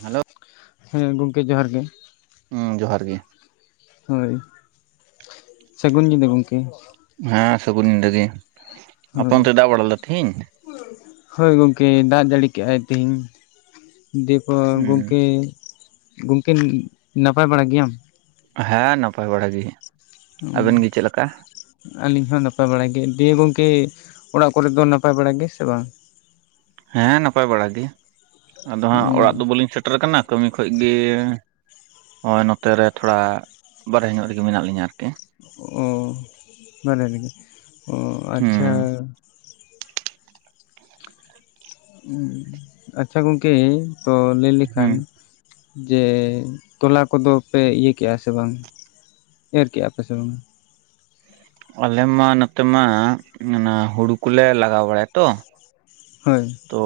Hello ᱦᱮᱸ ᱜᱚᱝᱠᱮ ᱡᱚᱦᱟᱨ ᱜᱮ ᱦᱩᱸ ᱡᱚᱦᱟᱨ ᱜᱮ ᱦᱳᱭ ᱥᱟᱹᱜᱩᱱ ᱧᱤᱫᱟᱹ ᱜᱚᱢᱠᱮ ᱦᱮᱸ ᱥᱟᱹᱜᱩᱱ ᱧᱤᱫᱟᱹ ᱜᱮ ᱟᱯᱮ ᱦᱳᱭ ᱚᱱᱛᱮ ᱫᱟᱜ ᱵᱟᱲᱟ ᱞᱮᱫᱟ ᱛᱤᱦᱤᱧ ᱦᱳᱭ ᱜᱚᱝᱠᱮ ᱫᱟᱜ ᱡᱟᱹᱲᱤ ᱠᱮᱜ-ᱟᱭ ᱛᱮᱦᱤᱧ ᱫᱮ [unintelligible] ᱦᱩᱸ ᱜᱚᱢᱠᱮ ᱜᱚᱝᱠᱮ ᱱᱟᱯᱟᱭ ᱵᱟᱲᱟ ᱜᱮᱭᱟᱢ? ᱦᱮᱸ ᱱᱟᱯᱟᱭ ᱵᱟᱲᱟ ᱜᱮ ᱩᱸ ᱟᱵᱮᱱ ᱜᱮ ᱪᱮᱫ ᱞᱮᱠᱟ ᱟᱞᱤᱧ ᱦᱚᱸ ᱱᱟᱯᱟᱭ ᱵᱟᱲᱟ ᱜᱮ ᱫᱤᱭᱮ ᱜᱚᱝᱠᱮ ᱚᱲᱟᱜ ᱠᱚᱨᱮ ᱫᱚ ᱱᱟᱯᱟᱭ ᱵᱟᱲᱟ ᱜᱮ ᱥᱮ ᱵᱟᱝ ᱦᱮᱸ ᱱᱟᱯᱟᱭ ᱵᱟᱲᱟ ᱜᱮ ᱟᱫᱚ ᱦᱟᱸᱜ ᱚᱲᱟᱜ ᱫᱚ ᱵᱟᱹᱞᱤᱧ ᱥᱮᱴᱮᱨ ᱠᱟᱱᱟ ᱠᱟᱹᱢᱤ ᱠᱷᱚᱡ ᱜᱮ ᱦᱳᱭ ᱱᱚᱛᱮ ᱨᱮ ᱛᱷᱚᱲᱟ ᱵᱟᱨᱦᱮ ᱧᱚᱜ ᱨᱮᱜᱮ ᱢᱮᱱᱟᱜ ᱞᱤᱧᱟᱹ ᱟᱨᱠᱤ ᱚ [unintelligible] ᱚ ᱟᱪᱪᱷᱟ ᱦᱩᱸ ᱟᱪᱪᱷᱟ ᱜᱚᱢᱠᱮ ᱛᱚ ᱞᱟᱹᱭ ᱦᱩᱸ ᱞᱮᱠᱷᱟᱱ ᱡᱮ ᱛᱚᱞᱟ ᱠᱚᱫᱚ ᱯᱮ ᱤᱭᱟᱹ ᱠᱮᱜᱼᱟ ᱥᱮ ᱵᱟᱝ? ᱮᱨ ᱠᱮᱫᱼᱟ ᱯᱮ ᱥᱮ ᱵᱟᱝᱟ? ᱟᱞᱮ ᱢᱟ ᱱᱚᱛᱮ ᱢᱟ ᱚᱱᱟ ᱦᱩᱲᱩ ᱠᱞᱮ ᱞᱟᱜᱟᱣ ᱵᱟᱲᱟᱭᱟ ᱛᱚ ᱦᱳᱭ ᱛᱚ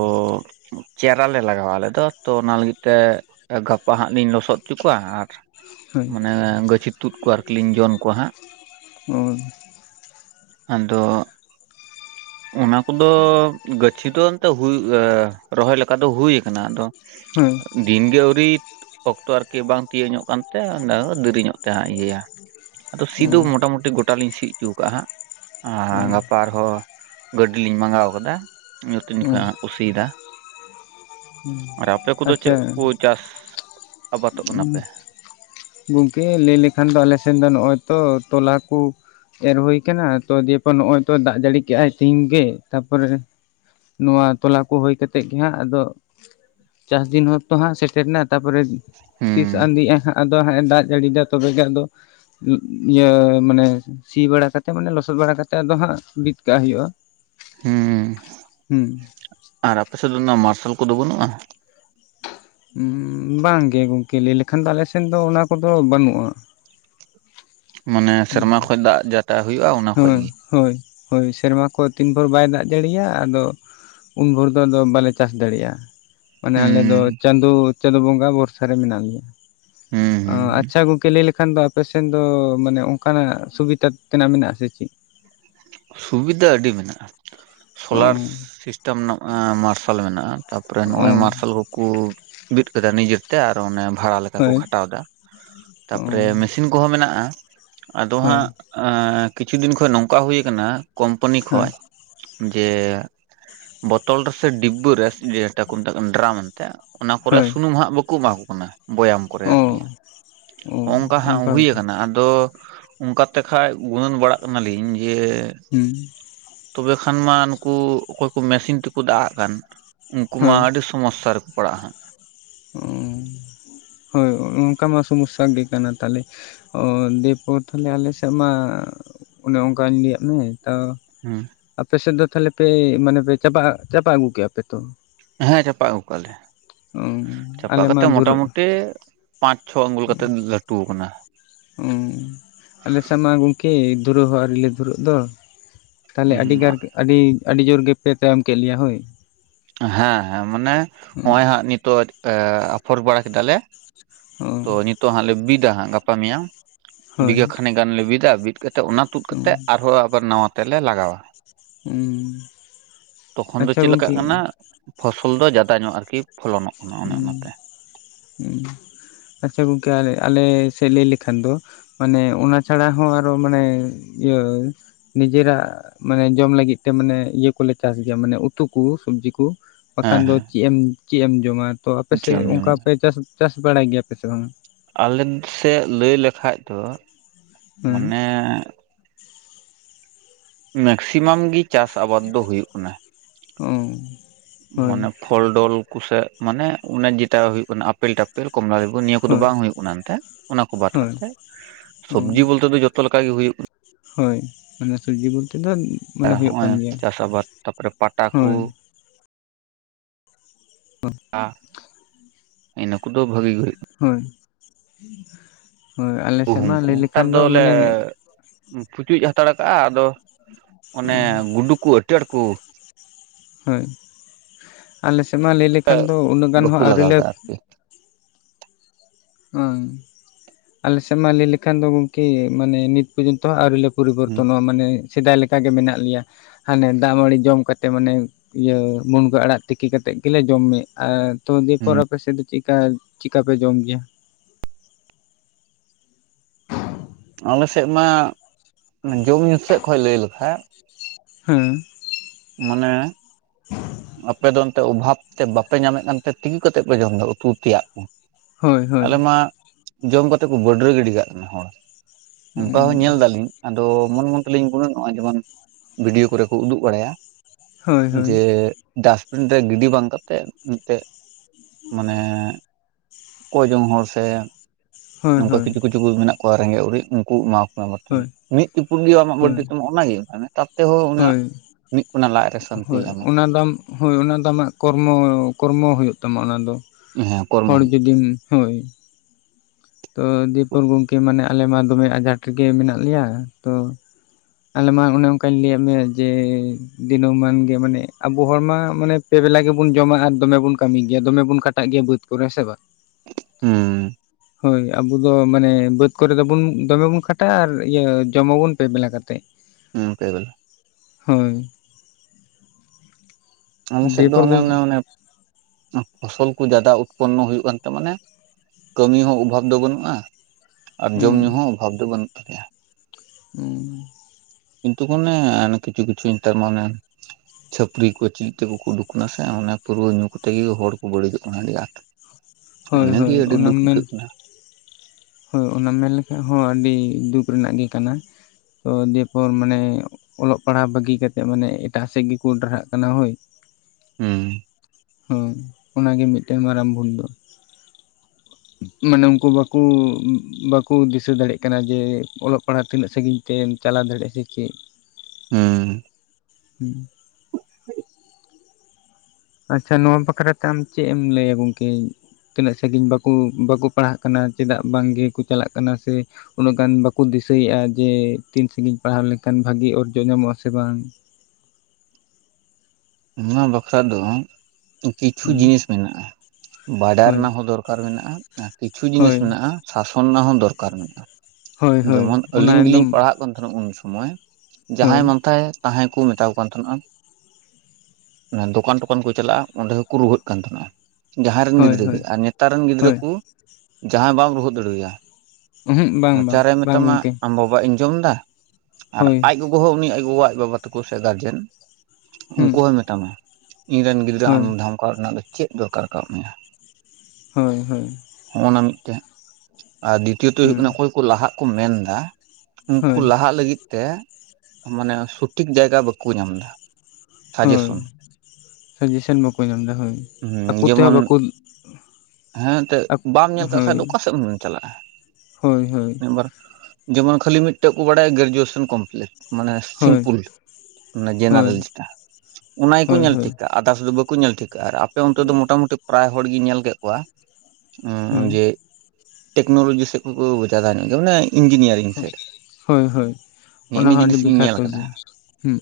ᱪᱮᱟᱨ ᱞᱮ ᱞᱟᱜᱟᱣᱟ ᱟᱞᱮ ᱫᱚ ᱛᱚ ᱚᱱᱟ ᱞᱟᱹᱜᱤᱫ ᱛᱮ ᱜᱟᱯᱟ ᱦᱟᱸᱜ ᱞᱤᱧ ᱞᱚᱥᱚᱫ ᱦᱚᱪᱚ ᱠᱚᱣᱟ ᱟᱨ ᱦᱳᱭ ᱢᱟᱱᱮ ᱜᱟᱹᱪᱷᱤ ᱛᱩᱫ ᱠᱚ ᱟᱨᱠᱤ ᱞᱤᱧ ᱡᱚᱱ ᱠᱚᱣᱟ ᱦᱟᱸᱜ [unintelligible] ᱟᱫᱚ ᱚᱱᱟ ᱠᱚᱫᱚ ᱜᱟᱹᱪᱷᱤ ᱫᱚ ᱦᱩᱭ ᱨᱚᱦᱚᱭ ᱞᱮᱠᱟ ᱫᱚ ᱦᱩᱭ ᱟᱠᱟᱱᱟ ᱟᱫᱚ ᱦᱮᱸ ᱫᱤᱱᱜᱮ ᱟᱹᱣᱨᱤ ᱚᱠᱛᱚ ᱟᱨᱠᱤ ᱵᱟᱝ ᱛᱤᱭᱟᱹᱜ ᱧᱚᱜ ᱠᱟᱱ ᱛᱮ ᱚᱰᱮ ᱫᱮᱨᱤ ᱧᱚᱜ ᱛᱮ ᱦᱟᱸᱜ ᱤᱭᱟᱹᱭᱟ ᱟᱫᱚ ᱥᱤᱤ ᱫᱚ ᱚ ᱢᱚᱴᱟᱢᱩᱴᱤ ᱜᱚᱴᱟ ᱞᱤᱧ ᱥᱤ ᱚᱪᱚ ᱠᱟᱜᱼᱟ ᱦᱟᱸᱜ ᱟᱨ ᱦᱮᱸ ᱜᱟᱯᱟ ᱟᱨᱦᱚᱸ ᱜᱟᱹᱰᱤ ᱞᱤᱧ ᱢᱟᱸᱜᱟᱣ ᱠᱟᱫᱟ ᱛᱤᱱ ᱡᱚᱠᱷᱟ ᱦᱮᱸ ᱦᱟᱸ ᱠᱚ ᱥᱤᱭ ᱫᱟ ᱟᱨ ᱟᱯᱮ ᱠᱚᱫᱚ ᱟᱪᱪᱷᱟ ᱪᱮᱫ ᱠᱚ ᱪᱟᱥ ᱟᱵᱟᱫᱚᱜ ᱠᱟᱱᱟ ᱯᱮ ᱜᱚᱝᱠᱮ ᱞᱟᱹᱭ ᱞᱮᱠᱷᱟᱱ ᱫᱚ ᱟᱞᱮ ᱥᱮᱱ ᱫᱚ ᱱᱚᱜᱼᱚᱭ ᱛᱚ ᱛᱚᱞᱟ ᱠᱩ ᱮᱨ ᱦᱩᱭ ᱠᱟᱱᱟ ᱛᱚ ᱫᱤᱭᱮᱯᱚᱨ ᱱᱚᱜ ᱚᱭ ᱛᱚ ᱫᱟᱜ ᱡᱟᱹᱲᱤ ᱠᱮᱭᱟᱜ ᱥᱤᱧ ᱜᱮ ᱛᱟᱯᱚᱨᱮ ᱱᱚᱣᱟ ᱛᱚᱞᱟ ᱠᱚ ᱦᱩᱭ ᱠᱟᱛᱮᱫ ᱜᱮ ᱦᱟᱸᱜ ᱟᱫᱚ ᱪᱟᱥᱫᱤᱱ ᱦᱚᱸ ᱛᱚ ᱦᱟᱸᱜ ᱥᱮᱴᱮᱨᱱᱟ ᱛᱟᱯᱚᱨᱮ ᱛᱤᱥ ᱦᱩᱸ ᱟᱸᱫᱤᱜᱼᱟ ᱦᱟᱸᱜ ᱟᱫᱚ ᱦᱟᱸᱜ ᱫᱟᱜ ᱡᱟᱹᱲᱤᱭᱟ ᱛᱚᱵᱮᱜᱮ ᱟᱫᱚ ᱤᱭᱟᱹ ᱢᱟᱱᱮ ᱥᱤ ᱵᱟᱲᱟ ᱠᱟᱛᱮ ᱢᱟᱱᱮ ᱞᱚᱥᱚᱫ ᱵᱟᱲᱟ ᱠᱟᱛᱮᱜ ᱟᱫᱚ ᱦᱟᱸᱜ ᱵᱤᱫ ᱠᱟᱜ ᱦᱩᱭᱩᱜᱼᱟ ᱦᱩᱸ ᱦᱩᱸ ᱟᱨ ᱟᱯᱮ ᱥᱮᱫ ᱫᱚ ᱱᱚᱣᱟ ᱢᱟᱨᱥᱟᱞ ᱠᱚᱫᱚ ᱵᱟᱹᱱᱩᱜᱼᱟ ᱵᱟᱝ ᱜᱮ ᱜᱚᱝᱠᱮ ᱞᱟᱹᱭ ᱞᱮᱠᱷᱟᱱ ᱫᱚ ᱟᱞᱮ ᱥᱮᱱ ᱫᱚ ᱚᱱᱟ ᱠᱚᱫᱚ ᱵᱟᱹᱱᱩᱜᱼᱟ ᱢᱟᱱᱮ ᱥᱮᱨᱢᱟ ᱦᱩᱸ ᱠᱷᱚᱡ ᱫᱟᱜ ᱡᱟᱦᱟᱸᱴᱟ ᱦᱩᱭᱩᱜᱼᱟ ᱚᱱᱟ ᱠᱷᱚᱡ ᱦᱳᱭ ᱜᱤ ᱦᱳᱭ ᱦᱳᱭ ᱥᱮᱨᱢᱟ ᱠᱷᱚᱱ ᱛᱤᱱ ᱵᱷᱚᱨ ᱵᱟᱭ ᱫᱟᱜ ᱡᱟᱹᱲᱤᱭᱟ ᱟᱫᱚ ᱩᱱᱵᱷᱳᱨ ᱫᱚ ᱟᱫᱚ ᱵᱟᱞᱮ ᱪᱟᱥ ᱫᱟᱲᱮᱭᱟᱜᱼᱟ ᱢᱟᱱᱮ ᱦᱩᱸ ᱟᱞᱮᱚ ᱪᱟᱸᱫᱩ ᱪᱟᱸᱫᱳ ᱵᱚᱸᱜᱟ ᱵᱚᱨᱥᱟ ᱨᱮ ᱢᱮᱱᱟᱜ ᱞᱮᱭᱟ ᱦᱩᱸ ᱦᱩᱸ ᱟᱪᱪᱷᱟ ᱜᱚᱝᱠᱮ ᱞᱟᱹᱭ ᱞᱮᱠᱷᱟᱱ ᱫᱚ ᱟᱯᱮ ᱥᱮᱫ ᱫᱚ ᱢᱟᱱᱮ ᱚᱱᱠᱟᱱᱟᱜ ᱥᱩᱵᱤᱫᱟ ᱛᱮᱱᱟᱜ ᱢᱮᱱᱟᱜᱥᱮ ᱪᱤ ᱥᱩᱵᱤᱫᱟ ᱟᱹᱰᱤ ᱢᱮᱱᱟᱜᱼᱟ ᱚ ᱥᱳᱞᱟᱨ ᱥᱤᱥᱴᱮᱢ ᱨᱮᱱᱟᱜ ᱢᱟᱨᱥᱟᱞ ᱢᱮᱱᱟᱜᱼᱟ ᱛᱟᱯᱚᱨᱮ ᱱᱚᱜᱚᱭ ᱚ ᱢᱟᱨᱥᱟᱞ ᱠᱚᱠᱚ ᱵᱤᱫ ᱠᱮᱫᱟ ᱱᱤᱡᱮᱛᱮ ᱟᱨ ᱚᱱᱮ ᱵᱷᱟᱲᱟ ᱞᱮᱠᱟ ᱠᱚ ᱦᱳᱭ ᱠᱷᱟᱴᱟᱣ ᱫᱟ ᱛᱟᱯᱚᱨᱮ ᱚ ᱢᱮᱥᱤᱱ ᱠᱚᱦᱚᱸ ᱢᱮᱱᱟᱜᱼᱟ ᱟᱫᱚ ᱦᱳᱭ ᱦᱟᱸᱜ ᱟ ᱠᱤᱪᱷᱩ ᱫᱤᱱ ᱠᱷᱚᱱ ᱱᱚᱝᱠᱟ ᱦᱩᱭᱩᱠ ᱠᱳᱢᱯᱟᱱᱤ ᱦᱳᱭ ᱠᱷᱚᱡ ᱡᱮ ᱵᱚᱛᱚᱞ ᱥᱮ ᱰᱤᱵᱵᱚ ᱨᱮ [unintelligible] ᱠᱚ ᱢᱮᱛᱟᱜ ᱠᱟᱱᱟ ᱰᱮᱨᱟᱢ ᱛᱮ ᱚᱱᱟ ᱠᱚᱨᱮ ᱦᱳᱭ ᱥᱩᱱᱩᱢ ᱦᱟᱸᱜ ᱵᱟᱠᱩ ᱮᱢᱟ ᱠᱚ ᱠᱟᱱᱟ ᱵᱚᱭᱟᱢ ᱠᱚᱨᱮ ᱚ ᱟᱨᱠᱤ ᱚ ᱦᱚᱝᱠᱟ ᱦᱟᱸᱜ ᱚᱱᱠᱟ ᱦᱩᱭ ᱠᱟᱱᱟ ᱟᱫᱚ ᱚᱱᱠᱟ ᱛᱮ ᱠᱷᱟᱡ ᱜᱩᱱᱟᱹᱱ ᱵᱟᱲᱟᱜ ᱠᱟᱱᱟᱞᱤᱧ ᱡᱮ ᱦᱩᱸ ᱛᱚᱵᱮ ᱠᱷᱟᱱ ᱢᱟ ᱱᱩᱠᱩ ᱚᱠᱚᱭ ᱠᱚ ᱢᱮᱥᱤᱱ ᱛᱮᱠᱚ ᱫᱟᱜ ᱟᱜ ᱠᱟᱱ ᱩᱱᱠᱩ ᱢᱟ ᱦᱳᱭ ᱟᱹᱰᱤ ᱥᱩ ᱥᱚᱢᱚᱥᱥᱟ ᱨᱮᱠᱚ ᱯᱟᱲᱟᱜᱼᱟ ᱦᱟᱸᱜ ᱚ ᱦᱳᱭ ᱚᱱᱠᱟ ᱢᱟ ᱥᱚᱢᱚᱥᱥᱟ ᱜᱮ ᱠᱟᱱᱟ ᱛᱟᱦᱚᱞᱮ ᱚ ᱫᱮᱯᱚᱨ ᱛᱟᱦᱞᱮ ᱟᱞᱮ ᱥᱮ ᱢᱟ ᱚᱱᱮ ᱚᱱᱠᱟᱧ ᱞᱟᱹᱭᱟᱜᱼᱟ ᱢᱮ ᱛᱚ ᱦᱮᱸ ᱟᱯᱮ ᱥᱮᱫ ᱫᱚ ᱛᱟᱦᱚᱞᱮ ᱯᱮ ᱢᱟᱱᱮ ᱯᱮ ᱪᱟᱵᱟᱜ ᱪᱟᱵᱟ ᱟᱹᱜᱩ ᱠᱮᱭᱟ ᱯᱮ ᱯᱮᱛᱚ ᱦᱮᱸ ᱪᱟᱯᱟ ᱟᱹᱜᱩ ᱠᱟᱜ ᱞᱮ ᱪᱟᱯᱟ ᱟᱞᱮ ᱢᱟ ᱠᱟᱛᱮᱜ ᱫᱷᱩᱨᱟᱹ ᱢᱚᱴᱟᱢᱩᱴᱤ ᱯᱟᱪ ᱪᱷᱚ ᱟᱝᱜᱩᱞ ᱠᱟᱛᱮᱜ ᱞᱟᱟᱹᱴᱩ ᱠᱟᱱᱟ ᱚ ᱟᱞᱮ ᱥᱮ ᱢᱟ ᱜᱚᱝᱠᱮ ᱫᱷᱩᱨᱟᱹ ᱦᱚᱸ ᱟᱹᱣᱨᱤ ᱞᱮ ᱫᱷᱩᱨᱟᱹᱜ ᱫᱚ ᱛᱟᱦᱚᱞᱮ ᱟᱹᱰᱤᱜ ᱦᱮᱸ ᱟᱹᱰᱤ ᱟᱹᱰᱤ ᱡᱳᱨ ᱜᱮᱯᱮ ᱛᱟᱭᱚᱢ ᱠᱮᱫ ᱞᱮᱭᱟ ᱦᱳᱭ ᱦᱮᱸ ᱦᱮᱸ ᱢᱟᱱᱮ ᱦᱚᱜ ᱦᱩᱸ ᱚᱭ ᱦᱟᱸᱜ ᱱᱤᱛᱚᱜ ᱟᱯᱷᱚᱨ ᱵᱟᱲᱟ ᱠᱮᱫᱟᱞᱮ ᱚ ᱛᱚ ᱱᱤᱛᱚᱜ ᱦᱟᱸᱜ ᱞᱮ ᱵᱤᱫᱟ ᱦᱟᱸᱜ ᱜᱟᱯᱟ ᱢᱮᱭᱟᱝ ᱦᱳᱭ ᱵᱤᱜᱷᱟᱹ ᱠᱷᱟᱱᱮ ᱜᱟᱱ ᱞᱮᱮ ᱵᱤᱫᱟ ᱵᱤᱫ ᱠᱟᱛᱮᱫ ᱚᱱᱟ ᱛᱩᱫ ᱦᱩᱸ ᱠᱟᱛᱮᱜ ᱟᱨᱦᱚᱸ ᱟᱵᱟᱨ ᱱᱟᱣᱟ ᱛᱮᱞᱮ ᱞᱟᱜᱟᱣᱟ ᱦᱩᱸ ᱛᱚᱠᱷᱚᱱ ᱫᱚ ᱟᱪᱪᱷᱟ ᱪᱮᱞᱮᱠᱟᱜ ᱜᱚᱝᱠᱮ ᱠᱟᱱᱟ ᱯᱷᱚᱥᱚᱞ ᱫᱚ ᱡᱟᱫᱟ ᱧᱚᱜ ᱟᱨᱠᱤ ᱯᱷᱚᱞᱚᱱᱚᱜ ᱠᱟᱱᱟ ᱚᱱᱮ ᱚᱱᱟᱛᱮ [unintelligible] ᱟᱪᱪᱷᱟ ᱜᱚᱝᱠᱮ ᱟᱞᱮ ᱥᱮᱫ ᱞᱟᱹᱭ ᱞᱮᱠᱷᱟᱱ ᱫᱚ ᱢᱟᱱᱮ ᱚᱱᱟ ᱪᱷᱟᱲᱟ ᱦᱚᱸ ᱟᱨᱚ ᱢᱟᱱᱮ ᱤᱭᱟᱹ ᱱᱤᱡᱮᱨᱟᱜ ᱢᱟᱱᱮ ᱡᱚᱢ ᱞᱟᱹᱜᱤᱫ ᱛᱮ ᱢᱟᱱᱮ ᱤᱭᱟᱹ ᱠᱚᱞᱮ ᱪᱟᱥ ᱜᱮᱭᱟ ᱢᱟᱱᱮ ᱩᱛᱩ ᱠᱩ ᱥᱚᱵᱽᱡᱤ ᱠᱩ ᱦᱮᱸ ᱵᱟᱠᱷᱟᱱ ᱫᱚ ᱦᱮᱸ ᱪᱤᱮᱢ ᱪᱤᱮᱢ ᱡᱚᱢᱟ ᱛᱚ ᱟᱯᱮᱥᱮ ᱡᱚᱢ ᱡᱚᱢ ᱚᱱᱠᱟᱯᱮ ᱪᱟᱥ ᱪᱟᱥ ᱵᱟᱲᱟᱭ ᱜᱮᱭᱟᱯᱮ ᱥᱮ ᱵᱟᱝᱟᱜ ᱟᱞᱮ ᱥᱮᱫ ᱞᱟᱹᱭ ᱞᱮᱠᱷᱟᱡ ᱫᱚ ᱦᱮᱸ ᱢᱟᱱᱮ ᱢᱮᱠᱥᱤᱢᱟᱢ ᱜᱮ ᱪᱟᱥ ᱟᱵᱟᱫ ᱫᱚ ᱦᱩᱭᱩᱜ ᱠᱟᱱᱟ ᱚ ᱦᱳᱭ ᱢᱚᱱᱮ ᱯᱷᱚᱞ ᱰᱚᱞ ᱠᱚᱥᱮ ᱢᱟᱱᱮ ᱚᱱᱮ ᱡᱮᱴᱟ ᱦᱩᱭᱩᱜ ᱠᱟᱱᱟ ᱟᱯᱮᱞ ᱴᱟᱯᱮᱞ ᱟᱯᱮᱞ ᱠᱚᱢᱞᱟ ᱞᱮᱵᱩ ᱱᱤᱭᱟᱹ ᱠᱚᱫᱚ ᱦᱳᱭ ᱵᱟᱝ ᱦᱩᱭᱩᱜ ᱠᱟᱱᱟ ᱮᱱᱛᱮ ᱚᱱᱟ ᱠᱚ ᱵᱟᱫ ᱦᱳᱭ ᱠᱟᱛᱮᱫ ᱚ ᱥᱚᱵᱽᱡᱤ ᱵᱚᱞᱛᱮ ᱫᱚ ᱡᱚ ᱡᱚᱛᱚ ᱞᱮᱠᱟ ᱜᱮ ᱦᱩᱭᱩᱜ ᱠᱟᱱᱟ ᱦᱳᱭ ᱢᱟᱱᱮ ᱥᱚᱵᱽᱡᱤ ᱵᱚᱞᱛᱮ ᱫᱚ ᱢᱟᱱᱮ ᱦᱩᱭᱩᱜ ᱱᱚᱜᱼᱚᱭ ᱠᱟᱱ ᱜᱮᱭᱟ ᱪᱟᱥ ᱟᱵᱟᱫ ᱛᱟᱨᱯᱚᱨᱮ ᱯᱟᱴᱟ ᱠᱚ ᱦᱳᱭ ᱛ [inaudible] ᱤᱱᱟᱹ ᱠᱚᱫᱚ ᱵᱷᱟᱹᱜᱤ ᱜᱮ ᱦᱩᱭᱩᱜ ᱦᱳᱭ ᱦᱳᱭ ᱟᱞᱮ ᱥᱮᱫ ᱢᱟ ᱞᱟᱹᱭ ᱞᱮᱠᱷᱟᱱ ᱫᱚ ᱢᱟᱱᱮ ᱯᱷᱩᱪᱩᱡ ᱦᱟᱛᱟᱲ ᱠᱟᱜᱼᱟ ᱟᱫᱚ ᱚᱱᱮ ᱜᱩᱰᱩ ᱠᱚ ᱟᱹᱰᱤ ᱟᱸᱴ ᱠᱚ ᱦᱳᱭ ᱟᱞᱮᱥᱮᱫ ᱢᱟ ᱞᱟᱹᱭ ᱞᱮᱠᱷᱟᱱ ᱫᱚ ᱩᱱᱟᱹᱜ ᱜᱟᱱ ᱵᱟᱠᱚ ᱦᱚᱸ ᱟᱹᱣᱨᱤ ᱞᱮ ᱞᱟᱜᱟᱣᱫᱟ ᱟᱨᱠᱤ ᱦᱩᱸ ᱟᱞᱮᱥᱮᱫ ᱢᱟ ᱞᱟᱹᱭ ᱞᱮᱠᱷᱟᱱ ᱫᱚ ᱜᱚᱝᱠᱮ ᱢᱟᱱᱮ ᱱᱤᱛ ᱯᱚᱨᱡᱚᱱᱛᱚ ᱟᱹᱣᱨᱤ ᱞᱮ ᱦᱩᱸ ᱯᱚᱨᱤᱵᱚᱨᱛᱚᱱᱚᱜᱼᱟ ᱢᱟᱱᱮ ᱥᱮᱫᱟᱭ ᱞᱮᱠᱟᱜᱮ ᱢᱮᱱᱟᱜ ᱞᱮᱭᱟ ᱦᱟᱱᱮ ᱫᱟᱜ ᱢᱟᱹᱲᱤ ᱡᱚᱢ ᱠᱟᱛᱮᱫ ᱢᱟᱱᱮ ᱤᱭᱟᱹ ᱢᱩᱱᱜᱟᱹ ᱟᱲᱟᱜ ᱛᱤᱠᱤ ᱠᱟᱛᱮᱫ ᱜᱮᱞᱮ ᱡᱚᱢ ᱮᱫ ᱟᱨ ᱛᱚ ᱫᱤᱭᱮᱯᱚᱨ ᱦᱩᱸ ᱟᱯᱮ ᱥᱮᱫ ᱫᱚ ᱪᱮᱠᱟ ᱪᱮᱠᱟ ᱯᱮ ᱡᱚᱢ ᱜᱮᱭᱟ ᱟᱞᱮᱥᱮᱫ ᱢᱟ ᱡᱚᱢ ᱧᱩ ᱥᱮᱫ ᱠᱷᱚᱡ ᱞᱟᱹᱭ ᱞᱮᱠᱷᱟᱡ ᱦᱮᱸ ᱢᱟᱱᱮ ᱦᱮ [unintelligible] ᱟᱯᱮ ᱫᱚ ᱚᱱᱛᱮ ᱚᱵᱷᱟᱵᱛᱮ ᱵᱟᱯᱮ ᱧᱟᱢᱮᱫ ᱠᱟᱱᱛᱮ ᱛᱤᱜᱩ ᱠᱟᱛᱮᱫ ᱯᱮ ᱡᱚᱢ ᱮᱫᱟ ᱩᱛᱩ ᱛᱮᱭᱟᱜ ᱠᱚ ᱦᱳᱭ ᱦᱳᱭ ᱟᱞᱮ ᱢᱟ ᱡᱚᱢ ᱠᱟᱛᱮᱫ ᱠᱚ ᱵᱟᱹᱰᱨᱟᱹ ᱜᱤᱰᱤ ᱠᱟᱜ ᱠᱟᱱᱟ ᱦᱚᱲ ᱚᱱᱠᱟ ᱦᱚᱸ ᱧᱮᱞ ᱫᱟᱞᱤᱧ ᱟᱫᱚ ᱢᱚᱱ ᱢᱚᱱ ᱛᱮᱞᱤᱧ ᱜᱩᱱᱟᱹᱱᱚᱜᱼᱟ ᱡᱮᱢᱚᱱ ᱵᱷᱤᱰᱭᱳ ᱠᱚᱨᱮ ᱠᱚ ᱩᱫᱩᱜ ᱵᱟᱲᱟᱭᱟ ᱦᱳᱭ ᱦᱳᱭ ᱦᱳᱭ ᱡᱮ ᱰᱟᱥᱴᱵᱤᱱ ᱨᱮ ᱜᱤᱰᱤ ᱵᱟᱝ ᱠᱟᱛᱮᱫ ᱢᱤᱫᱴᱮᱱ ᱢᱟᱱᱮ ᱠᱚᱠᱚ ᱡᱚᱢ ᱦᱚᱲ ᱥᱮ ᱦᱳᱭ ᱱᱚᱝᱠᱟ ᱠᱤᱪᱷᱩ ᱠᱤᱪᱷᱩ ᱠᱚ ᱢᱮᱱᱟᱜ ᱠᱚᱣᱟ ᱨᱮᱸᱜᱮᱡ ᱚᱨᱮᱡ ᱩᱱᱠᱩ ᱮᱢᱟ ᱠᱚᱣᱟ ᱦᱳᱭ ᱢᱤᱫ ᱛᱤᱯᱩᱱ ᱜᱮ ᱟᱢᱟᱜ ᱵᱟᱹᱲᱛᱤ ᱦᱳᱭ ᱛᱟᱢᱟ ᱚᱱᱟᱜᱮ ᱛᱟ ᱦᱳᱭ ᱥᱟᱱᱛᱤᱭ ᱦᱳᱭ ᱮᱢᱟ ᱚᱱᱟ ᱫᱚ ᱟᱢ ᱦᱳᱭ ᱚᱱᱟ ᱫᱚ ᱟᱢᱟᱜ ᱠᱚᱨᱢᱚ ᱠᱚᱨᱢᱚ ᱦᱩᱭᱩᱜ ᱛᱟᱢᱟ ᱚᱱᱟ ᱫᱚ ᱦᱮᱸ ᱠᱚᱨᱢᱚ ᱦᱚᱲ ᱦᱩᱭᱩᱜᱼᱟ ᱡᱩᱫᱤᱢ ᱦᱳᱭ ᱛᱚ ᱫᱮᱭᱯᱚᱨ ᱜᱚᱢᱠᱮ ᱢᱟᱱᱮ ᱟᱞᱮ ᱢᱟ ᱫᱚᱢᱮ ᱟᱡᱷᱟᱴ ᱨᱮᱜᱮ ᱢᱮᱱᱟᱜ ᱞᱮᱭᱟ ᱛᱚ ᱟᱞᱮ ᱢᱟ ᱚᱱᱮ ᱚᱱᱠᱟᱧ ᱞᱟᱹᱭᱟᱫ ᱢᱮᱭᱟ ᱡᱮ ᱫᱤᱱᱟᱹᱢᱟᱱ ᱜᱮ ᱢᱟᱱᱮ ᱟᱵᱚ ᱦᱚᱲᱢᱟ ᱢᱟᱱᱮ ᱯᱮ ᱵᱮᱞᱟ ᱜᱮᱵᱚᱱ ᱡᱚᱢᱟ ᱟᱨ ᱫᱚᱢᱮ ᱵᱚᱱ ᱠᱟᱹᱢᱤ ᱜᱮᱭᱟ ᱫᱚᱢᱮ ᱵᱚᱱ ᱠᱟᱴᱟᱜ ᱜᱮᱭᱟ ᱵᱟᱹᱫᱽ ᱠᱚᱨᱮᱸ ᱥᱮ ᱵᱟᱝ ᱦᱩᱸ ᱦᱳᱭ ᱟᱵᱚ ᱫᱚ ᱢᱟᱱᱮ ᱵᱟᱹᱫᱽ ᱠᱚᱨᱮ ᱫᱚᱵᱚᱱ ᱫᱚᱢᱮ ᱵᱚᱱ ᱠᱷᱟᱴᱟᱜᱼᱟ ᱟᱨ ᱤᱭᱟᱹ ᱡᱚᱢᱟᱵᱚᱱ ᱯᱮ ᱵᱮᱞᱟ ᱠᱟᱛᱮ ᱛᱮᱫ ᱦᱩᱸ ᱞᱟᱹᱭ ᱵᱮᱱ [unintelligible] ᱦᱳᱭ ᱟᱞᱮ ᱥᱮᱫ ᱫᱚ ᱫᱤᱭᱮᱯᱚᱨ ᱚᱱᱮ ᱜᱚᱢᱠᱮ ᱚᱱᱮ ᱚᱱᱮ ᱯᱷᱚᱥᱚᱞ ᱠᱚ ᱡᱟᱫᱟ ᱩᱫᱯᱚᱱᱱᱚ ᱦᱩᱭᱩᱜ ᱠᱟᱱᱛᱮ ᱢᱟᱱᱮ ᱠᱟᱹᱢᱤ ᱦᱚᱸ ᱚᱵᱷᱟᱵᱽ ᱫᱚ ᱵᱟᱹᱱᱩᱜᱼᱟ ᱟᱨ ᱡᱚᱢ ᱧᱩ ᱦᱩᱸ ᱦᱚᱸ ᱚᱵᱷᱟᱵᱽ ᱫᱚ ᱵᱟᱹᱱᱩᱜ ᱛᱟᱞᱮᱭᱟ ᱦᱩᱸ ᱠᱤᱱᱛᱩ ᱠᱷᱚᱱᱮ ᱠᱤᱪᱩ ᱠᱤᱪᱩ ᱛᱟᱨ ᱢᱟᱱᱮ ᱪᱷᱟᱹᱯᱟᱹᱨᱤ ᱠᱚ ᱪᱮᱫ ᱛᱮᱠᱚ ᱩᱰᱩᱠ ᱟᱠᱟᱱᱟ ᱥᱮ ᱚᱱᱮ ᱯᱟᱹᱨᱣᱟᱹ ᱧᱩ ᱠᱟᱛᱮ ᱜᱮ ᱦᱚᱲ ᱠᱚ ᱵᱟᱹᱲᱤᱡᱚᱜ ᱠᱟᱱᱟ ᱟᱹᱰᱤ ᱟᱸᱴ ᱦᱳᱭ ᱤᱱᱟᱹᱜᱮ ᱦᱳᱭ ᱟᱹᱰᱤ ᱫᱩᱠ ᱚᱱᱟᱢ ᱢᱮᱱ ᱟᱹᱭᱠᱟᱹᱜ ᱠᱟᱱᱟ ᱦᱳᱭ ᱚᱱᱟ ᱢᱮᱱ ᱞᱮᱠᱷᱟᱡ ᱦᱚᱸ ᱟᱹᱰᱤ ᱫᱩᱠ ᱨᱮᱱᱟᱜ ᱜᱮ ᱠᱟᱱᱟ ᱛᱚ ᱫᱤᱭᱯᱚᱨ ᱢᱟᱱᱮ ᱚᱞᱚᱜ ᱯᱟᱲᱦᱟᱜ ᱵᱟᱹᱜᱤ ᱠᱟᱛᱮᱫ ᱢᱟᱱᱮ ᱮᱴᱟᱜ ᱥᱮᱫ ᱜᱮᱠᱚ ᱰᱟᱨᱦᱟᱜ ᱠᱟᱱᱟ ᱦᱳᱭ᱾ ᱦᱮᱸ ᱦᱳᱸᱭ ᱚᱱᱟᱜᱮ ᱢᱤᱫᱴᱮᱱ ᱢᱟᱨᱟᱝ ᱵᱷᱩᱞ ᱫᱚ᱾ ᱢᱟᱱᱮ ᱩᱱᱠᱩ ᱵᱟᱠᱩ ᱵᱟᱠᱩ ᱫᱤᱥᱟᱹ ᱫᱟᱲᱭᱟᱜ ᱠᱟᱱᱟ ᱡᱮ ᱚᱞᱚᱜ ᱯᱟᱲᱦᱟᱜ ᱛᱤᱱᱟᱹᱜ ᱥᱟᱹᱜᱤᱧ ᱛᱮᱢ ᱪᱟᱞᱟᱣ ᱫᱟᱲᱮᱭᱟᱜᱼᱟ ᱥᱮ ᱪᱮᱫ᱾ ᱦᱮᱸ ᱦᱮᱸ [inaudible] ᱟᱪᱪᱷᱟ ᱱᱚᱣᱟ ᱵᱟᱠᱷᱨᱟᱛᱮ ᱟᱢ ᱪᱮᱫ ᱮᱢ ᱞᱟᱹᱭᱟ ᱜᱚᱝᱠᱮ? ᱛᱤᱱᱟᱹᱜ ᱥᱟᱺᱜᱤᱧ ᱵᱟᱠᱚ ᱵᱟᱠᱚ ᱯᱟᱲᱦᱟᱜ ᱠᱟᱱᱟ ᱪᱮᱫᱟᱜ ᱵᱟᱝ ᱜᱮᱠᱚ ᱪᱟᱞᱟᱜ ᱠᱟᱱᱟ ᱥᱮ ᱩᱱᱟᱹᱜ ᱜᱟᱱ ᱵᱟᱠᱚ ᱫᱤᱥᱟᱹᱭᱮᱼᱟ ᱡᱮ ᱛᱤᱱ ᱥᱟᱜᱤᱧ ᱯᱟᱲᱦᱟᱣ ᱞᱮᱱᱠᱷᱟᱱ ᱵᱷᱟᱜᱤ ᱚᱨᱡᱚ ᱧᱟᱢᱚᱜ ᱟᱥᱮ ᱵᱟᱝ᱾ ᱱᱚᱣᱟ ᱵᱟᱠᱷᱨᱟ ᱫᱚ ᱠᱤᱪᱷᱩ ᱦᱮᱸ ᱡᱤᱱᱤᱥ ᱢᱮᱱᱟᱜᱼᱟ ᱵᱟᱰᱟᱭ ᱦᱳᱭ ᱨᱮᱱᱟᱜ ᱦᱚᱸ ᱫᱚᱨᱠᱟᱨ ᱢᱮᱱᱟᱜᱼᱟ ᱠᱤᱪᱷᱩ ᱡᱤᱱᱤᱥ ᱦᱳᱭ ᱢᱮᱱᱟᱜᱼᱟ ᱥᱟᱥᱚᱱ ᱨᱮᱱᱟᱜ ᱦᱚᱸ ᱫᱚᱨᱠᱟᱨ ᱢᱮᱱᱟᱜᱼᱟ᱾ ᱦᱳᱭ ᱦᱳᱭ ᱡᱮᱢᱚᱱ ᱟᱞᱤᱧ ᱚᱱᱟ ᱜᱮᱞᱤᱧ ᱮᱠᱫᱚᱢ ᱯᱟᱲᱦᱟᱜ ᱠᱟᱱ ᱛᱟᱦᱮᱱᱟ ᱩᱱ ᱥᱚᱢᱚᱭ ᱦᱳᱭ ᱡᱟᱦᱟᱸᱭ ᱢᱟᱱᱛᱷᱟᱭ ᱛᱟᱦᱮᱸ ᱠᱚ ᱢᱮᱛᱟᱣ ᱠᱚ ᱠᱟᱱ ᱛᱟᱦᱮᱱᱟᱜᱼᱟ᱾ ᱫᱚᱠᱟᱱ ᱴᱠᱟᱱ ᱠᱚ ᱪᱟᱞᱟᱜᱼᱟ ᱚᱸᱰᱮ ᱫᱚ ᱠᱚ ᱨᱩᱣᱟᱹᱜ ᱠᱟᱱ ᱛᱟᱦᱮᱱᱟ᱾ ᱡᱟᱦᱟᱸᱭ ᱨᱮᱱ ᱦᱳᱭ ᱜᱤᱫᱽᱨᱟᱹ ᱜᱮ ᱦᱳᱭ ᱟᱨ ᱱᱮᱛᱟᱨ ᱨᱮᱱ ᱜᱤᱫᱽᱨᱟᱹ ᱦᱳᱭ ᱠᱚ ᱡᱟᱦᱟᱸᱭ ᱵᱟᱢ ᱨᱚᱦᱮᱫ ᱫᱟᱲᱮᱣᱟᱭᱟ᱾ ᱩᱦᱩᱸᱜ ᱵᱟᱝ ᱵᱟᱝ ᱢᱚᱪᱟᱨᱮ ᱵᱟᱝ ᱢᱮᱛᱟᱢᱟ ᱜᱚᱝᱠᱮ ᱟᱢ ᱵᱟᱵᱟ ᱤᱧ ᱡᱚᱢ ᱫᱟ ᱟᱨ ᱦᱳᱭ ᱟᱡ ᱜᱚᱜᱚ ᱦᱚᱸ ᱩᱱᱤ ᱟᱡ ᱜᱚᱜᱚ ᱟᱡ ᱵᱟᱵᱟ ᱛᱟᱠᱚ ᱥᱮ ᱜᱟᱨᱡᱮᱱ ᱦᱩᱸ ᱩᱱᱠᱩ ᱦᱚᱸ ᱢᱮᱛᱟᱢᱟ ᱤᱧ ᱨᱮᱱ ᱜᱤᱫᱽᱨᱟᱹ ᱟᱢ ᱦᱳᱭ ᱫᱷᱚᱢᱠᱟᱣ ᱨᱮᱱᱟᱜ ᱫᱚ ᱪᱮᱫ ᱫᱚᱨᱠᱟᱨ ᱠᱟᱜ ᱢᱮᱭᱟ᱾ ᱦᱳᱭ ᱦᱳᱭ ᱦᱚᱜ ᱱᱟ ᱢᱤᱫᱴᱮᱱ ᱟᱨ ᱫᱤᱛᱤᱭᱚᱛᱚ ᱦᱩᱭᱩᱜ ᱦᱩᱸ ᱠᱟᱱᱟ ᱚᱠᱚᱭ ᱠᱚ ᱞᱟᱦᱟᱜ ᱠᱚ ᱢᱮᱱᱫᱟ ᱩᱱᱠᱩ ᱦᱳᱭ ᱞᱟᱦᱟᱜ ᱞᱟᱹᱜᱤᱫ ᱛᱮ ᱢᱟᱱᱮ ᱥᱚᱴᱷᱤᱠ ᱡᱟᱭᱜᱟ ᱵᱟᱠᱚ ᱧᱟᱢ ᱫᱟ ᱦᱳᱭ ᱥᱟᱡᱮᱥᱚᱱ ᱵᱟᱠᱚ ᱧᱟᱢ ᱮᱫᱟ ᱦᱳᱭ ᱦᱩᱸ ᱟᱠᱚ ᱛᱮᱦᱚᱸ ᱡᱮᱢᱚᱱ ᱵᱟᱠᱚ ᱦᱮᱸ ᱮᱱᱛᱮᱫ ᱵᱟᱢ ᱧᱮᱞ ᱟᱠᱟᱜ ᱠᱷᱟᱜ ᱦᱳᱭ ᱫᱚ ᱚᱠᱟ ᱥᱮᱫ ᱮᱢ ᱪᱟᱞᱟᱜᱼᱟ ᱦᱳᱭ ᱦᱳᱭ ᱢᱤᱫᱵᱟᱨ ᱡᱮᱢᱚᱱ ᱠᱷᱟᱞᱤ ᱢᱤᱫᱴᱮᱜ ᱠᱚ ᱵᱟᱲᱟᱭᱟ ᱜᱨᱮᱡᱩᱭᱮᱥᱚᱱ ᱠᱚᱢᱯᱞᱤᱴ᱾ ᱢᱟᱱᱮ ᱦᱳᱭ ᱥᱤᱢᱯᱩᱞ ᱢᱟᱱᱮ ᱦᱳᱭ ᱡᱮᱱᱟᱨᱮᱞ ᱡᱮᱴᱟ ᱚᱱᱟ ᱜᱮᱠᱚ ᱦᱳᱭ ᱧᱮᱞ ᱦᱳᱭ ᱴᱷᱤᱠ ᱟᱫᱟᱥ ᱫᱚ ᱵᱟᱠᱚ ᱧᱮᱞ ᱴᱷᱤᱠᱟᱹᱜᱼᱟ ᱟᱨ ᱟᱯᱮ ᱚᱱᱛᱮ ᱫᱚ ᱢᱚᱴᱟᱢᱩᱴᱤ ᱯᱨᱟᱭ ᱦᱚᱲ ᱜᱮᱧ ᱧᱮᱞ ᱠᱮᱫ ᱠᱚᱣᱟ ᱦᱳᱭ ᱡᱮ ᱴᱮᱠᱱᱳᱞᱚᱡᱤ ᱥᱮᱫ ᱠᱷᱚᱡ ᱠᱚ ᱡᱟᱫᱟ ᱧᱚᱜ ᱜᱮᱭᱟ ᱢᱟᱱᱮ ᱤᱧᱡᱤᱱᱤᱭᱟᱨᱤᱝ ᱥᱮᱫ ᱦᱳᱭ ᱦᱳᱭ ᱱᱮᱜ ᱚᱱᱟ ᱱᱮ ᱦᱚᱸ ᱟᱹᱰᱤ ᱡᱤᱱᱤᱥ ᱤᱧ ᱧᱮᱞ ᱵᱮᱠᱷᱟᱛᱚ ᱟᱠᱟᱫᱟ᱾ ᱜᱮᱭᱟ ᱦᱩᱸ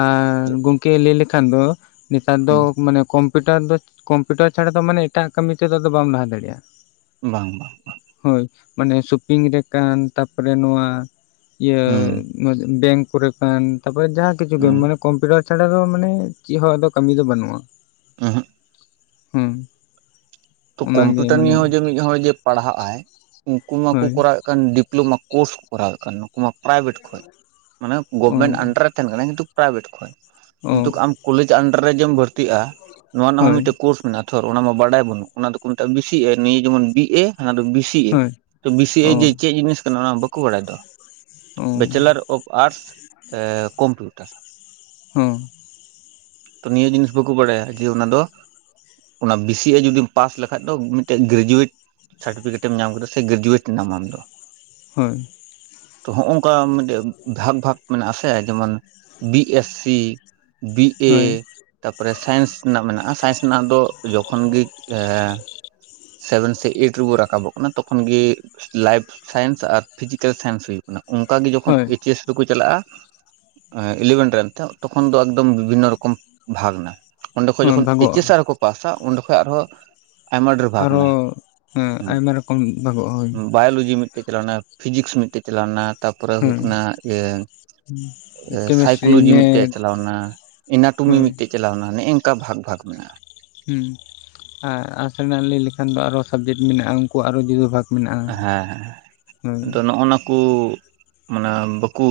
ᱟᱨ ᱜᱚᱝᱠᱮ ᱞᱟᱹᱭ ᱞᱮᱠᱷᱟᱱ ᱫᱚ ᱱᱮᱛᱟᱨ ᱫᱚ ᱦᱩᱸ ᱢᱟᱱᱮ ᱠᱚᱢ ᱠᱚᱢᱯᱤᱴᱟᱨ ᱫᱚ ᱠᱚᱢᱯᱤᱭᱩᱴᱟᱨ ᱪᱷᱟᱲᱟ ᱫᱚ ᱢᱟᱱᱮ ᱮᱴᱟᱜ ᱠᱟᱢᱤ ᱛᱮᱫᱚ ᱵᱟᱢ ᱞᱟᱦᱟ ᱫᱟᱲᱮᱼᱟ᱾ ᱵᱟᱝ ᱵᱟᱝ ᱦᱳᱭ ᱢᱟᱱᱮ ᱥᱚᱯᱤᱝ ᱨᱮ ᱠᱟᱱ ᱛᱟᱨᱯᱚᱨᱮ ᱱᱚᱣᱟ᱾ ᱤᱭᱟᱹ ᱦᱩᱸ ᱵᱮᱝᱠ ᱠᱚᱨᱮᱠᱟᱱ ᱛᱟᱯᱚᱨᱮ ᱡᱟᱦᱟᱸ ᱠᱤᱪᱷᱩ ᱜᱮ ᱦᱩᱸ ᱢᱟᱱᱮ ᱠᱚᱢᱯᱤᱭᱩᱴᱟᱨ ᱛᱟᱪᱷᱟᱲᱟ ᱫᱚ ᱢᱟᱱᱮ ᱪᱮᱫ ᱦᱚᱸ ᱟᱫᱚ ᱠᱟᱢᱤ ᱫᱚ ᱵᱟᱱᱩᱜᱼᱟ᱾ ᱚᱦᱳᱜ ᱦᱩᱸ᱾ ᱛᱚ ᱚᱱᱟᱜᱮ ᱠᱚᱢᱯᱤᱭᱩᱴᱟᱨ ᱢᱟᱱᱮ ᱱᱤᱭᱮ ᱦᱚᱸ ᱡᱮ ᱢᱤᱫ ᱦᱚᱲ ᱡᱮ ᱯᱟᱲᱦᱟᱜ ᱟᱭ ᱩᱱᱠᱩ ᱢᱟᱠᱚ ᱦᱳᱭ ᱠᱚᱨᱟᱣ᱾ ᱚᱱᱠᱟᱱ ᱰᱤᱯᱞᱳᱢᱟ ᱠᱳᱥ ᱠᱚᱨᱟᱣ ᱫᱚᱨᱠᱟᱨ ᱱᱩᱠᱩ ᱢᱟ ᱯᱨᱟᱭᱵᱷᱮᱴ ᱠᱷᱚᱡ ᱢᱟᱱᱮ ᱚ ᱜᱚᱵᱷᱢᱮᱱᱴ ᱟᱱᱰᱟᱨ᱾ ᱛᱟᱦᱮᱱ ᱠᱟᱱᱟ ᱠᱤᱱᱛᱩ ᱯᱨᱟᱭᱵᱷᱮᱴ ᱠᱷᱚᱡ ᱠᱤᱱᱛᱩ ᱚ ᱟᱢ ᱠᱚᱞᱮᱡᱽ ᱟᱱᱰᱟᱨ ᱨᱮ ᱡᱮ ᱵᱷᱚᱨᱛᱤᱜᱼᱟ ᱱᱚᱣᱟ ᱨᱮᱱᱟᱜ ᱦᱚᱸ ᱦᱳᱭ ᱢᱤᱫᱴᱮᱡ ᱠᱳᱥ ᱢᱮᱱᱟᱜᱼᱟ ᱛᱷᱚ ᱚᱱᱟ ᱢᱟ ᱵᱟᱰᱟᱭ ᱵᱟᱹᱱᱩᱜ ᱚᱱᱟ ᱫᱚᱠᱚ ᱢᱮᱛᱟᱜ ᱵᱤᱥᱤ ᱮ ᱱᱤᱭᱟᱹ ᱡᱮᱢᱚᱱ ᱵᱤ ᱮ ᱚᱱᱟ ᱫᱚ ᱵᱤᱥᱤ ᱮ ᱦᱳᱭ ᱛᱚ ᱵᱤᱥᱤ ᱮ ᱚ ᱡᱮ ᱪᱮᱫ ᱡᱤᱱᱤᱥ ᱠᱟᱱᱟ ᱚᱱᱟ ᱢᱟ ᱵᱟᱠᱚ ᱵᱟᱲᱟᱭ ᱫᱚ᱾ ᱚ ᱵᱮᱪᱮᱞᱟᱨ ᱚᱯᱷ ᱟᱨᱥ ᱮ ᱠᱚᱢᱯᱤᱭᱩᱴᱟᱨ᱾ ᱦᱚᱸ ᱛᱚ ᱱᱤᱭᱟᱹ ᱡᱤᱱᱤᱥ ᱵᱟᱠᱚ ᱵᱟᱰᱟᱭᱟ ᱡᱮ ᱚᱱᱟ ᱫᱚ ᱚᱱᱟ ᱵᱮᱥᱤ ᱮ ᱡᱩᱫᱤ᱾ ᱯᱟᱥ ᱞᱮᱠᱷᱟᱡ ᱫᱚ ᱢᱤᱫᱴᱮᱡ ᱜᱨᱮᱡᱩᱮᱴ ᱥᱟᱨᱴᱚᱯᱷᱤᱠᱮᱴ ᱮᱢ ᱧᱟᱢ ᱠᱮᱫᱟ ᱥᱮ ᱜᱨᱮᱡᱩᱣᱮᱴ ᱱᱟᱢ ᱟᱢ ᱫᱚ ᱦᱳᱭ ᱛᱚ ᱦᱚᱜᱝᱠᱟ ᱢᱤᱫᱴᱮᱡ ᱵᱷᱟᱜᱽ ᱵᱷᱟᱜᱽ ᱢᱮᱱᱟᱜ ᱟᱥᱮ ᱡᱮᱢᱚᱱ B S C B A ᱦᱳᱭ ᱛᱟᱯᱚᱨᱮ ᱥᱟᱭᱮᱱᱥ ᱨᱮᱱᱟᱜ ᱢᱮᱱᱟᱜᱼᱟ ᱥᱟᱭᱮᱱᱥ ᱨᱮᱱᱟᱜ ᱫᱚ ᱡᱚᱠᱷᱚᱱ ᱜᱮ [unintelligible] ᱥᱮᱵᱷᱮᱱ ᱥᱮ ᱮᱭᱤᱴ ᱨᱮᱵᱚᱱ ᱨᱟᱠᱟᱵᱚᱜ ᱠᱟᱱᱟ ᱛᱚᱠᱷᱚᱱ ᱜᱮ ᱞᱟᱭᱤᱯᱷ ᱥᱟᱭᱮᱱᱥ ᱟᱨ ᱯᱷᱤᱡᱤᱠᱮᱞ ᱥᱟᱭᱮᱱᱥ ᱦᱩᱭᱩᱜ ᱢᱟᱱᱮ ᱚᱱᱠᱟ ᱜᱮ ᱡᱚᱠᱷᱚᱱ ᱦᱳᱭ ᱮᱭᱤᱪ ᱮᱥ [unintelligible] ᱪᱟᱞᱟᱜᱼᱟ ᱤᱞᱤᱵᱷᱮᱱ ᱨᱮᱱ ᱛᱮ ᱛᱚᱠᱷᱚᱱ ᱫᱚ ᱮᱠᱫᱚᱢ ᱵᱤᱵᱷᱤᱱᱱᱚ ᱨᱚᱠᱚᱢ ᱵᱷᱟᱜᱽ ᱮᱱᱟ, ᱚᱸᱰᱮᱠᱷᱚᱡ ᱦᱚᱸ ᱡᱚᱠᱷᱚᱱ ᱮᱭᱤᱪ ᱵᱷᱟᱜᱚᱜᱼᱟ ᱮᱥ ᱟᱨᱠᱚ ᱯᱟᱥ ᱟ ᱚᱸᱰᱮ ᱠᱷᱚᱡ ᱟᱨᱦᱚᱸ ᱟᱭᱢᱟ ᱰᱷᱮᱨ ᱵᱷᱟᱜ, ᱟᱨ ᱦᱚ ᱟᱭᱢᱟ ᱨᱚᱠᱚᱢ ᱵᱷᱟᱜᱚᱜ ᱟ ᱦᱳᱭ᱾ ᱵᱟᱭᱳᱞᱚᱡᱤ ᱢᱤᱫᱴᱮᱡ ᱪᱟᱞᱟᱣᱱᱟ, ᱯᱷᱤᱡᱤᱠᱥ ᱢᱤᱫᱴᱮᱡ ᱪᱟᱞᱟᱣᱱᱟ, ᱛᱟᱨᱯᱚᱨᱮ ᱦᱩᱭᱩᱜ ᱦᱳᱭ ᱠᱟᱱᱟ ᱤᱭᱟᱹ ᱠᱮᱢᱮᱥᱴᱨᱤ ᱥᱟᱭᱠᱳᱞᱚᱡᱤ ᱢᱤᱫᱴᱮᱡ ᱢᱮᱛᱷ ᱪᱟᱞᱟᱣᱱᱟ, ᱮᱱᱟᱱᱟᱴᱚᱢᱢᱤ ᱦᱳᱭ ᱢᱤᱫᱴᱮᱡ ᱪᱟᱞᱟᱣᱱᱟ, ᱱᱮᱜᱼᱮ ᱝᱠᱟ ᱵᱷᱟᱜᱽ ᱵᱷᱟᱜᱽ ᱢᱮᱱᱟᱜᱼᱟ᱾ ᱦᱮᱸ ᱟᱨ ᱟᱥᱱᱟᱜ ᱞᱟᱹᱭ ᱞᱮᱠᱷᱟᱱ ᱫᱚ ᱟᱨᱚ ᱥᱟᱵᱡᱮᱠᱴ ᱢᱮᱱᱟᱜᱼᱟ ᱩᱱᱠᱩ ᱟᱨᱚ ᱡᱩᱫᱟᱹ ᱵᱷᱟᱜ ᱦᱮᱸ ᱟᱫᱚ ᱱᱚᱜᱼ ᱱᱟ ᱠᱚ ᱢᱟᱱᱮ ᱵᱟᱠᱚ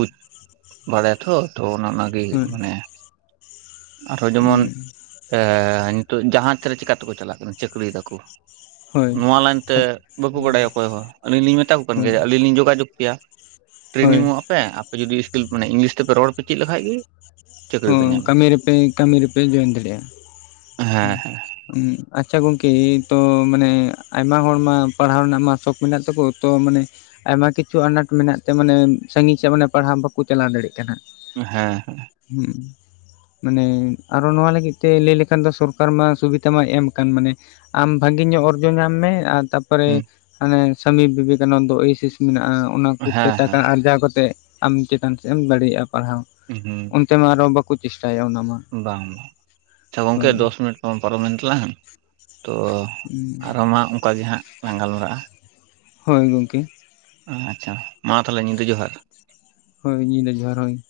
ᱵᱟᱲᱟᱭᱟᱛᱷᱚ ᱛᱚ ᱚᱱᱟ ᱚᱱᱟᱜᱮ ᱦᱳᱭ ᱢᱟᱱᱮ ᱟᱨᱦᱚᱸ ᱡᱮᱢᱚᱱ ᱱᱤᱛᱚᱜ ᱡᱟᱦᱟᱡᱽᱨᱮ ᱪᱤᱠᱟᱛᱮᱠᱚ ᱪᱟᱞᱟᱜ ᱠᱟᱱᱟ ᱪᱟᱹᱠᱨᱤᱭ ᱫᱟᱠᱚ᱾ ᱦᱳᱭ ᱱᱚᱣᱟ ᱞᱟᱭᱤᱱᱛᱮ ᱵᱟᱠᱚ ᱵᱟᱲᱟᱭᱟ᱾ ᱦᱳᱭ ᱦᱳᱭ ᱟᱹᱞᱤᱧ ᱞᱤᱧ ᱢᱮᱛᱟᱠᱚ ᱠᱟᱱ ᱜᱮᱭᱟ ᱦᱳᱭ ᱡᱮ ᱟᱹᱞᱤᱧ ᱞᱤᱧ ᱡᱳᱜᱟᱡᱳᱜᱽ ᱠᱮᱭᱟ ᱦᱳᱭ ᱴᱨᱮᱱᱤᱝᱚᱜᱼᱟ, ᱯᱮ ᱟᱯᱮ ᱡᱩᱫᱤ ᱤᱥᱠᱤᱞ ᱢᱟᱱᱮᱝᱞᱤᱥ ᱛᱮᱯᱮ ᱨᱚᱲ ᱯᱮ ᱪᱮᱫ ᱞᱮᱠᱷᱟᱡ ᱜᱮ, ᱦᱚ ᱪᱟᱹᱠᱨᱤ ᱯᱮ ᱧᱟᱢᱟ ᱠᱟᱹᱢᱤ ᱨᱮᱯᱮ ᱠᱟᱹᱢᱤ ᱨᱮᱯᱮ ᱡᱚᱭᱮᱱ ᱫᱟᱲᱮᱭᱟᱜᱼᱟ᱾ ᱦᱮᱸ ᱦᱮ ᱟᱪᱪᱷᱟ ᱜᱚᱢᱠᱮ ᱛᱚ ᱢᱟᱱᱮ ᱟᱭᱢᱟ ᱦᱚᱲ ᱢᱟ ᱯᱟᱲᱦᱟᱣ ᱨᱮᱱᱟᱜ ᱢᱟ ᱥᱚᱚᱠ ᱢᱮᱱᱟᱜ ᱛᱟᱠᱚ ᱛᱚ ᱢᱟᱱᱮ ᱟᱭᱢᱟ ᱠᱤᱪᱷᱩ ᱟᱱᱟᱴ ᱢᱮᱱᱟᱜ ᱛᱮ ᱢᱟᱱᱮ ᱥᱟᱺᱟᱹᱜᱤᱧ ᱥᱮᱫ ᱢᱟᱱ ᱯᱟᱲᱦᱟᱣ ᱵᱟᱠᱚ ᱪᱟᱞᱟᱣ ᱫᱟᱲᱮᱭᱟᱜ ᱠᱟᱱᱟ᱾ ᱦᱮᱸ ᱦᱮᱸ ᱦᱩᱸ ᱢᱟᱱᱮ ᱟᱨᱚ ᱱᱚᱣᱟ ᱞᱟᱹᱜᱤᱫ ᱛᱮ ᱞᱟᱹᱭ ᱞᱮᱠᱷᱟᱱ ᱫᱚ ᱥᱚᱨᱠᱟᱨ ᱢᱟ ᱥᱩᱵᱤᱫᱟ ᱢᱟᱭ ᱮᱢ ᱠᱟᱱᱟᱱ ᱢᱟᱱᱮ ᱟᱢ ᱵᱷᱟᱜᱤ ᱧᱚᱜ ᱚᱨᱡᱚ ᱧᱟᱢ ᱢᱮ ᱟᱨ ᱛᱟᱯᱚᱨᱮ ᱦᱮᱸ ᱦᱟᱱᱮ ᱥᱟᱢᱤ ᱵᱤᱵᱮᱠᱟᱱᱚᱱᱫᱚ ᱳᱭᱮᱥᱤᱥ ᱢᱮᱱᱟᱜᱼᱟ ᱚᱱᱟ ᱠᱚᱛᱮ ᱦᱮᱸ ᱴᱟᱠᱟ ᱦᱮᱸ ᱟᱨᱡᱟᱣ ᱠᱟᱛᱮᱫ ᱟᱢ ᱪᱮᱛᱟᱱ ᱥᱮᱫ ᱮᱢ ᱫᱟᱲᱮᱭᱟᱜᱼᱟ ᱯᱟᱲᱦᱟᱣ᱾ [unintelligible] ᱛᱮᱢᱟ ᱟᱨᱚ ᱵᱟᱠᱚ ᱪᱮᱥᱴᱟᱭᱟ ᱚᱱᱟ ᱢᱟ᱾ ᱵᱟᱝ ᱵᱟᱝ ᱟᱪᱪᱷᱟ ᱜᱚᱝᱠᱮ ᱦᱳᱭ ᱫᱚᱥ ᱢᱤᱱᱤᱴ ᱯᱟᱨᱚ ᱢᱤᱱᱤᱴ ᱛᱟᱞᱟᱝ᱾ ᱛᱚ ᱟᱨᱚ ᱢᱟ ᱚᱱᱠᱟᱟᱜ ᱜᱮ ᱦᱟᱸᱜ ᱞᱟᱸᱝ ᱜᱟᱞᱢᱟᱨᱟᱜᱼᱟ᱾ ᱦᱳᱭ ᱜᱚᱢᱠᱮ᱾ ᱟᱪᱪᱷᱟ ᱢᱟ ᱛᱟᱦᱚᱞᱮ ᱧᱤᱫᱟᱹ ᱡᱚᱦᱟᱨ᱾ ᱦᱳᱭ ᱧᱤᱫᱟᱹ ᱡᱚᱦᱟᱨ ᱦᱳᱭ᱾